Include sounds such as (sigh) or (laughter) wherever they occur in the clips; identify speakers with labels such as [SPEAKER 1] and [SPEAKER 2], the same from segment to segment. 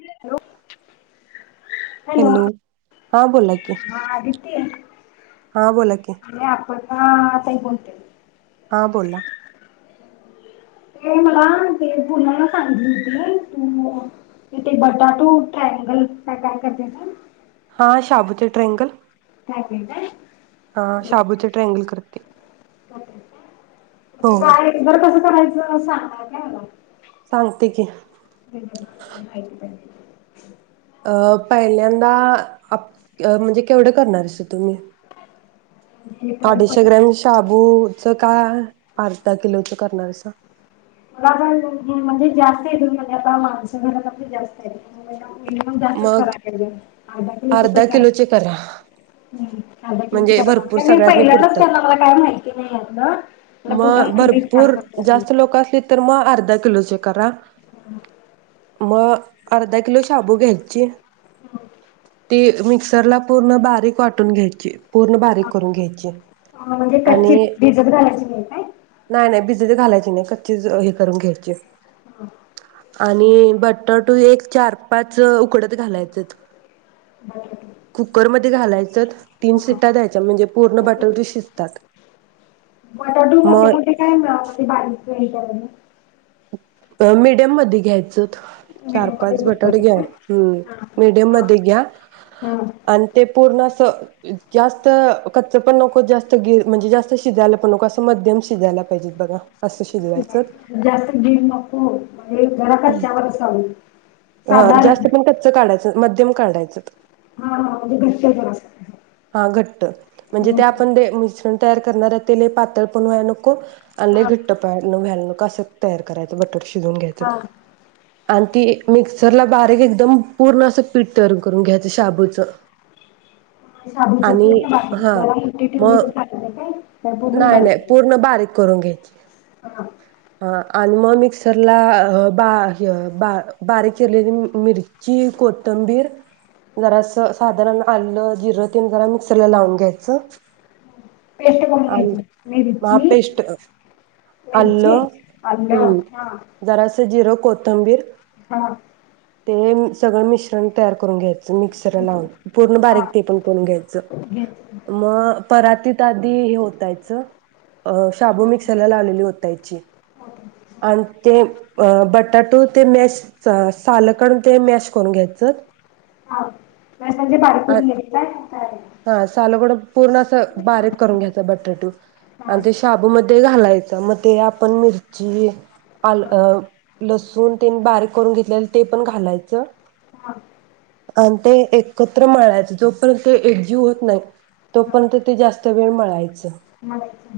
[SPEAKER 1] Hello
[SPEAKER 2] hello हा बोला कि
[SPEAKER 1] ते
[SPEAKER 2] हा बोला की
[SPEAKER 1] हा आताही ब उणतेे
[SPEAKER 2] हा बोला
[SPEAKER 1] ते मला ते पुलाला सांगितली होती तू ते बटाटू टायनगल काय काय करते
[SPEAKER 2] हा शाबू ते ट्रँंगल शाबूचे ट्रँगल करते. हो हो.
[SPEAKER 1] घर कस करायचं सांगा काय
[SPEAKER 2] सांगते की
[SPEAKER 1] हच प (unintelligible)
[SPEAKER 2] अ पहिल्यांदा आप म्हणजे केवढे करणारेस अस तू
[SPEAKER 1] तरी
[SPEAKER 2] अडीचशे
[SPEAKER 1] पण
[SPEAKER 2] ग्राम शाबू क कायं अर्धा किलो च करणारेस का?
[SPEAKER 1] मला पण म्हणजे जास्त येत म्हणजे आता माणस घर जास्त येत मिनिमम जास्तच
[SPEAKER 2] मग
[SPEAKER 1] करायला लागेल अर्धा किलो
[SPEAKER 2] किलोचे करा
[SPEAKER 1] कराअर्धा किलोच
[SPEAKER 2] म्हणजे भरपूर
[SPEAKER 1] मी
[SPEAKER 2] सगळ्यांसनी
[SPEAKER 1] पहिल्यांदच
[SPEAKER 2] पुरतात.
[SPEAKER 1] करणार मला काय माहिती नाही अलं मला
[SPEAKER 2] मग
[SPEAKER 1] पुन्ह
[SPEAKER 2] भरपूर जास्त लोक असली तर मग अर्धा किलोचे करा
[SPEAKER 1] हं
[SPEAKER 2] मग अर्धा किलो शाबू घ्यायचा चीे ते मिक्स तरला पूर्ण बारीक वाटून घ्यायची पूर्ण बारीक करून घ्यायची
[SPEAKER 1] हा म्हणजे कच्ची
[SPEAKER 2] आणि
[SPEAKER 1] भिजत घालायची नाही काय?
[SPEAKER 2] नाय नाय घालायची नाही कच्चीच हे करून घ्यायची
[SPEAKER 1] हा
[SPEAKER 2] आणि बटाटू एक चार पाचं उकडत घालायचेत
[SPEAKER 1] बटाटे
[SPEAKER 2] कुकरम ते घालायचंत तीन
[SPEAKER 1] हा.
[SPEAKER 2] शिट्ट्या द्यायच्या म्हणजे पूर्ण बटाटी शिजतात
[SPEAKER 1] बटाटू मोठे
[SPEAKER 2] मग
[SPEAKER 1] मोठे काय म्हणजे (inaudible)
[SPEAKER 2] अ मीडियम मध्ये घ्यायचं चार
[SPEAKER 1] मिडियम मध्ये
[SPEAKER 2] पाच बटाटे
[SPEAKER 1] उकडवायचे
[SPEAKER 2] घ्या
[SPEAKER 1] काय?
[SPEAKER 2] हं
[SPEAKER 1] हा
[SPEAKER 2] मिडीयम
[SPEAKER 1] हा
[SPEAKER 2] मध्ये घ्या
[SPEAKER 1] हा
[SPEAKER 2] आणि ते पूर्ण अ जास्त कच्चं पणं नको जास्त गिल म्हणजे जास्त शिजायला पणं नको असं मध्यमा शि शिजायला पाहिजेत बघा असं शिजवायचं
[SPEAKER 1] ज्यातं दिन मकू (inaudible) कच्च्यावर असावं
[SPEAKER 2] हा जास्त
[SPEAKER 1] साधारण
[SPEAKER 2] पण कच्च काढायचं मध्यम काढायचं
[SPEAKER 1] हा हा म्हणजे घट्ट जरासं.
[SPEAKER 2] हा घट्ट म्हणजे
[SPEAKER 1] हम्म
[SPEAKER 2] ते आपण ते मुसून तयार करणार आहे ते लय पातळ पण व्हायला नको आणलय
[SPEAKER 1] हा.
[SPEAKER 2] घट्टपाड नॊ व्हयालू कसं तयार करायचं बटर शिजून घ्यायचं
[SPEAKER 1] हा
[SPEAKER 2] ना आणि ती मिक्सरला बारीक एकदम पूर्ण असं पीठ तयार करून घ्यायचं शाबूचं
[SPEAKER 1] साधूच
[SPEAKER 2] आणि
[SPEAKER 1] घरा
[SPEAKER 2] हा
[SPEAKER 1] ठेव
[SPEAKER 2] मग
[SPEAKER 1] तर का
[SPEAKER 2] नाही नाही पूर्ण बारीक करून घ्यायची
[SPEAKER 1] हा
[SPEAKER 2] हा आणि मग मिक्सरला बा बारीक केलेली मिरची कोथंबीर जरा अस साधारण आलं जिरं तेन जरा मिक्सरला लावून घ्यायचं
[SPEAKER 1] पेस्ट कोणची
[SPEAKER 2] आणि महा
[SPEAKER 1] मिरची
[SPEAKER 2] पेस्ट
[SPEAKER 1] मिरची
[SPEAKER 2] आलं
[SPEAKER 1] आल् हा
[SPEAKER 2] कोतंबीर
[SPEAKER 1] हा
[SPEAKER 2] ते सगळं मिश्रण तयार करून घ्याच. ् पूर्ण
[SPEAKER 1] हा
[SPEAKER 2] बक पण कर घ्याय
[SPEAKER 1] घ्यायचं
[SPEAKER 2] म क हे होतायचं अ शाबू मिक्सरला लावलेली होता याची आणि ते बट बटाटो ते मॅश सालकण ते मॅश करून घ्यायचं हा सालगोड
[SPEAKER 1] (unintelligible)
[SPEAKER 2] पूर्ण असं पा करून घ्यायचा बटाट
[SPEAKER 1] हा
[SPEAKER 2] आणि ते शाबूमध्ये घालाय च त म ते आपण मिर्ची आल अ लसु दोन तीन बारीक करून घेतले ते पण घालायचं
[SPEAKER 1] हा.
[SPEAKER 2] आणि ते एकत्र माळायचे जोपर्यंत ते एकजीव होत नाही तो पणंत ते जास वे मळायच
[SPEAKER 1] मलायचं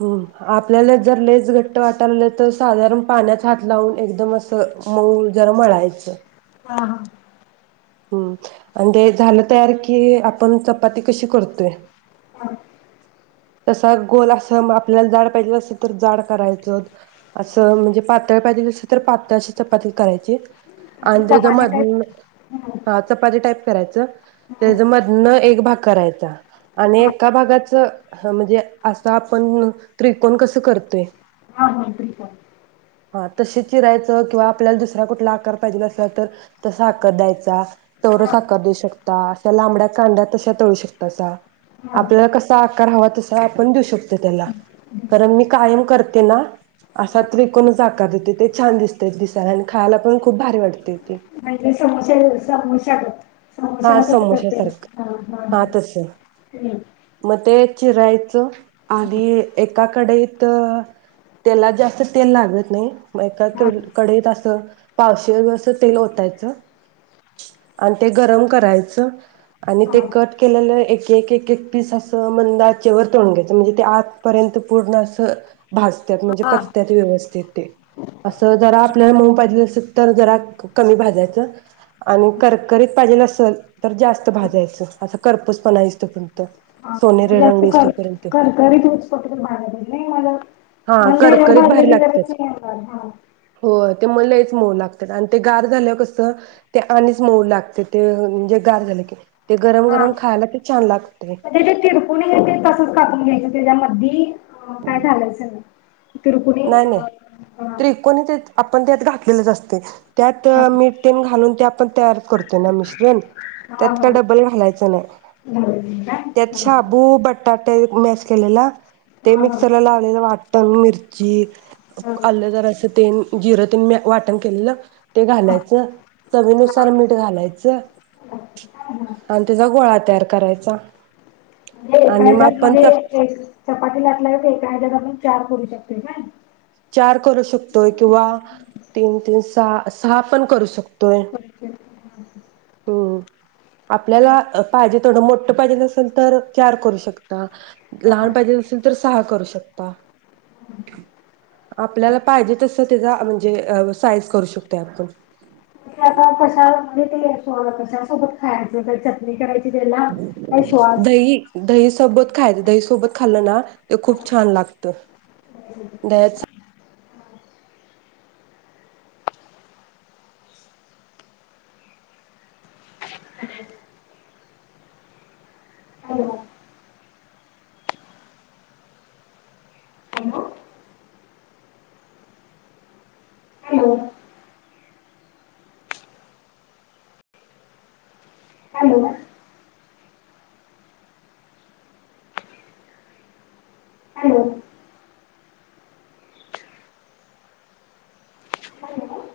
[SPEAKER 2] हो. आपल्याला जर लेस घट्ट वाटालं तर साधारण पाण्यात हात लावून एकदम असं मऊ जरा मळायचं.
[SPEAKER 1] हा हा.
[SPEAKER 2] हम्म आणि ते झालं तयार की आपण चपाती कशी करतोय
[SPEAKER 1] (unintelligible)
[SPEAKER 2] तसा गोल असं आपल्याला जाड पाहिजेल असत तर जाड करायचं असं म्हणजे पातळ पाहिजे असे तर पातळ अशी चपाती करायची.
[SPEAKER 1] म्हणजे
[SPEAKER 2] आणि त्या
[SPEAKER 1] चपाती
[SPEAKER 2] मध
[SPEAKER 1] टाईप
[SPEAKER 2] हा चपाती टाईप करायच त्याचा
[SPEAKER 1] हा
[SPEAKER 2] मधन एक भाग करायचा आणि एका भागाच म्हणजे असं आपण त्रिकोण कसं करतोय
[SPEAKER 1] (unintelligible)
[SPEAKER 2] हा तशे चिरायचं किंवा आपल्याला दुसरा कुठला आकार पाहिजेला असला तर तसा आकार द्यायचा.
[SPEAKER 1] हा
[SPEAKER 2] तेवढाच आकार देऊ शकता अशा लांबड्या कांदा तश्या तळू शकता सा
[SPEAKER 1] हा
[SPEAKER 2] आपल्याला कसा आकार हवा तस आपण देऊ शकतो त्याला कारण मी कायम करते ना असा त्रिकोणच आकार देते ते छान दिसत दिसायला आणि खायला पण खूप भारी वाटतय
[SPEAKER 1] (unintelligible)
[SPEAKER 2] हा
[SPEAKER 1] कसं करते हा
[SPEAKER 2] समोस्यासारखा हा तस
[SPEAKER 1] हम्म.
[SPEAKER 2] म ते चिरायचं आणि एकाकडे त त्याला जास्त तेल लागत नाही एका
[SPEAKER 1] हा
[SPEAKER 2] कडईत असं पा (unintelligible) तेल ओतायचं आणि ते गरम करायचं आणि ते कट केलेलं एक एक ए एक पीस अस मंद आचेवर तळून घ्यायचं म्हणजे ते आतपर्यंत पूर्ण अस भाजत्यात म्हणजे
[SPEAKER 1] हा
[SPEAKER 2] पकत्त्यात व्यवस्थित ते, असं जरा आपल्याला मऊ पाहिजे असं तरर जर (unintelligible) कमी भाजायच आणि करकरीत पाहीजेल असल तर तर जास्त भाजायचं असं कर्पूस पणायच (unintelligible)
[SPEAKER 1] आतमध्ये करकरीत होइसतोपर्यंत भाजायचं मग
[SPEAKER 2] हा
[SPEAKER 1] मंद ह्याच्यावर
[SPEAKER 2] करकरीत
[SPEAKER 1] भाजले
[SPEAKER 2] भारी
[SPEAKER 1] की
[SPEAKER 2] लागत्यात
[SPEAKER 1] जरासं हे हुणार हा
[SPEAKER 2] हो ते मग लईच मऊ लागत्यात आणि ते गार झाल्यावर कसं ते आणीच मऊ लागत्यात म्हणजे गार झाले की ते गरम
[SPEAKER 1] हा
[SPEAKER 2] गरम खायला ते छान लागते
[SPEAKER 1] मग ते (unintelligible) तसच कापून घ्यायच त्याच्यामधी काय घालंयचं नाही. तिरपुणी
[SPEAKER 2] नाही नाही
[SPEAKER 1] अ, हा
[SPEAKER 2] त्रिकोणी तेत आपण त्यात घात लेलच असतय त्यात
[SPEAKER 1] हा
[SPEAKER 2] मीठ तेन घालून त्या आपण तयार करतोयना मिश्रण
[SPEAKER 1] हा हा
[SPEAKER 2] त्यात काय डबल घालायचं नाही.
[SPEAKER 1] घालायचं काय
[SPEAKER 2] त्यात शाबू बटाट मॅश केलेला ते
[SPEAKER 1] हा हा
[SPEAKER 2] मिक्सरला लावलेलं वाट (unintelligible) चित
[SPEAKER 1] हा हा
[SPEAKER 2] आल जरासं तेन जिरं तुंम्या वाटन केलेलं? ते घालायचं, चावीनुसार मीठ घालायचं,
[SPEAKER 1] म्हणजे
[SPEAKER 2] आणि त्याचा गोळा तयार. करायचा,
[SPEAKER 1] (unintelligible) एका
[SPEAKER 2] आणि मग आपण च
[SPEAKER 1] ह्याच्यात आपन चार करू शकतोय काय?
[SPEAKER 2] चार करू शकतोय किंवा तीन तीन सहा सहा पण करू शकतो तोय हं.. आपल्याला पाहिजे तेवढं मो.. त पायजे नसलं तर, चार करू शकता. लहान पाहिजे असलं तर सहा करू शकता.. आपल्याला पाहिजे तसं त्येचा म्हंजे साईज करू शकतो आपन.
[SPEAKER 1] (unintelligible) थोडं कशासोबत खायाच ते चटणी करायची, त्याला काय श्वास
[SPEAKER 2] दही, दही त खायचं दही सोबत खाल्लं ना. ते खूप छान लागत, दह्याच
[SPEAKER 1] hello hello! Hello hello hello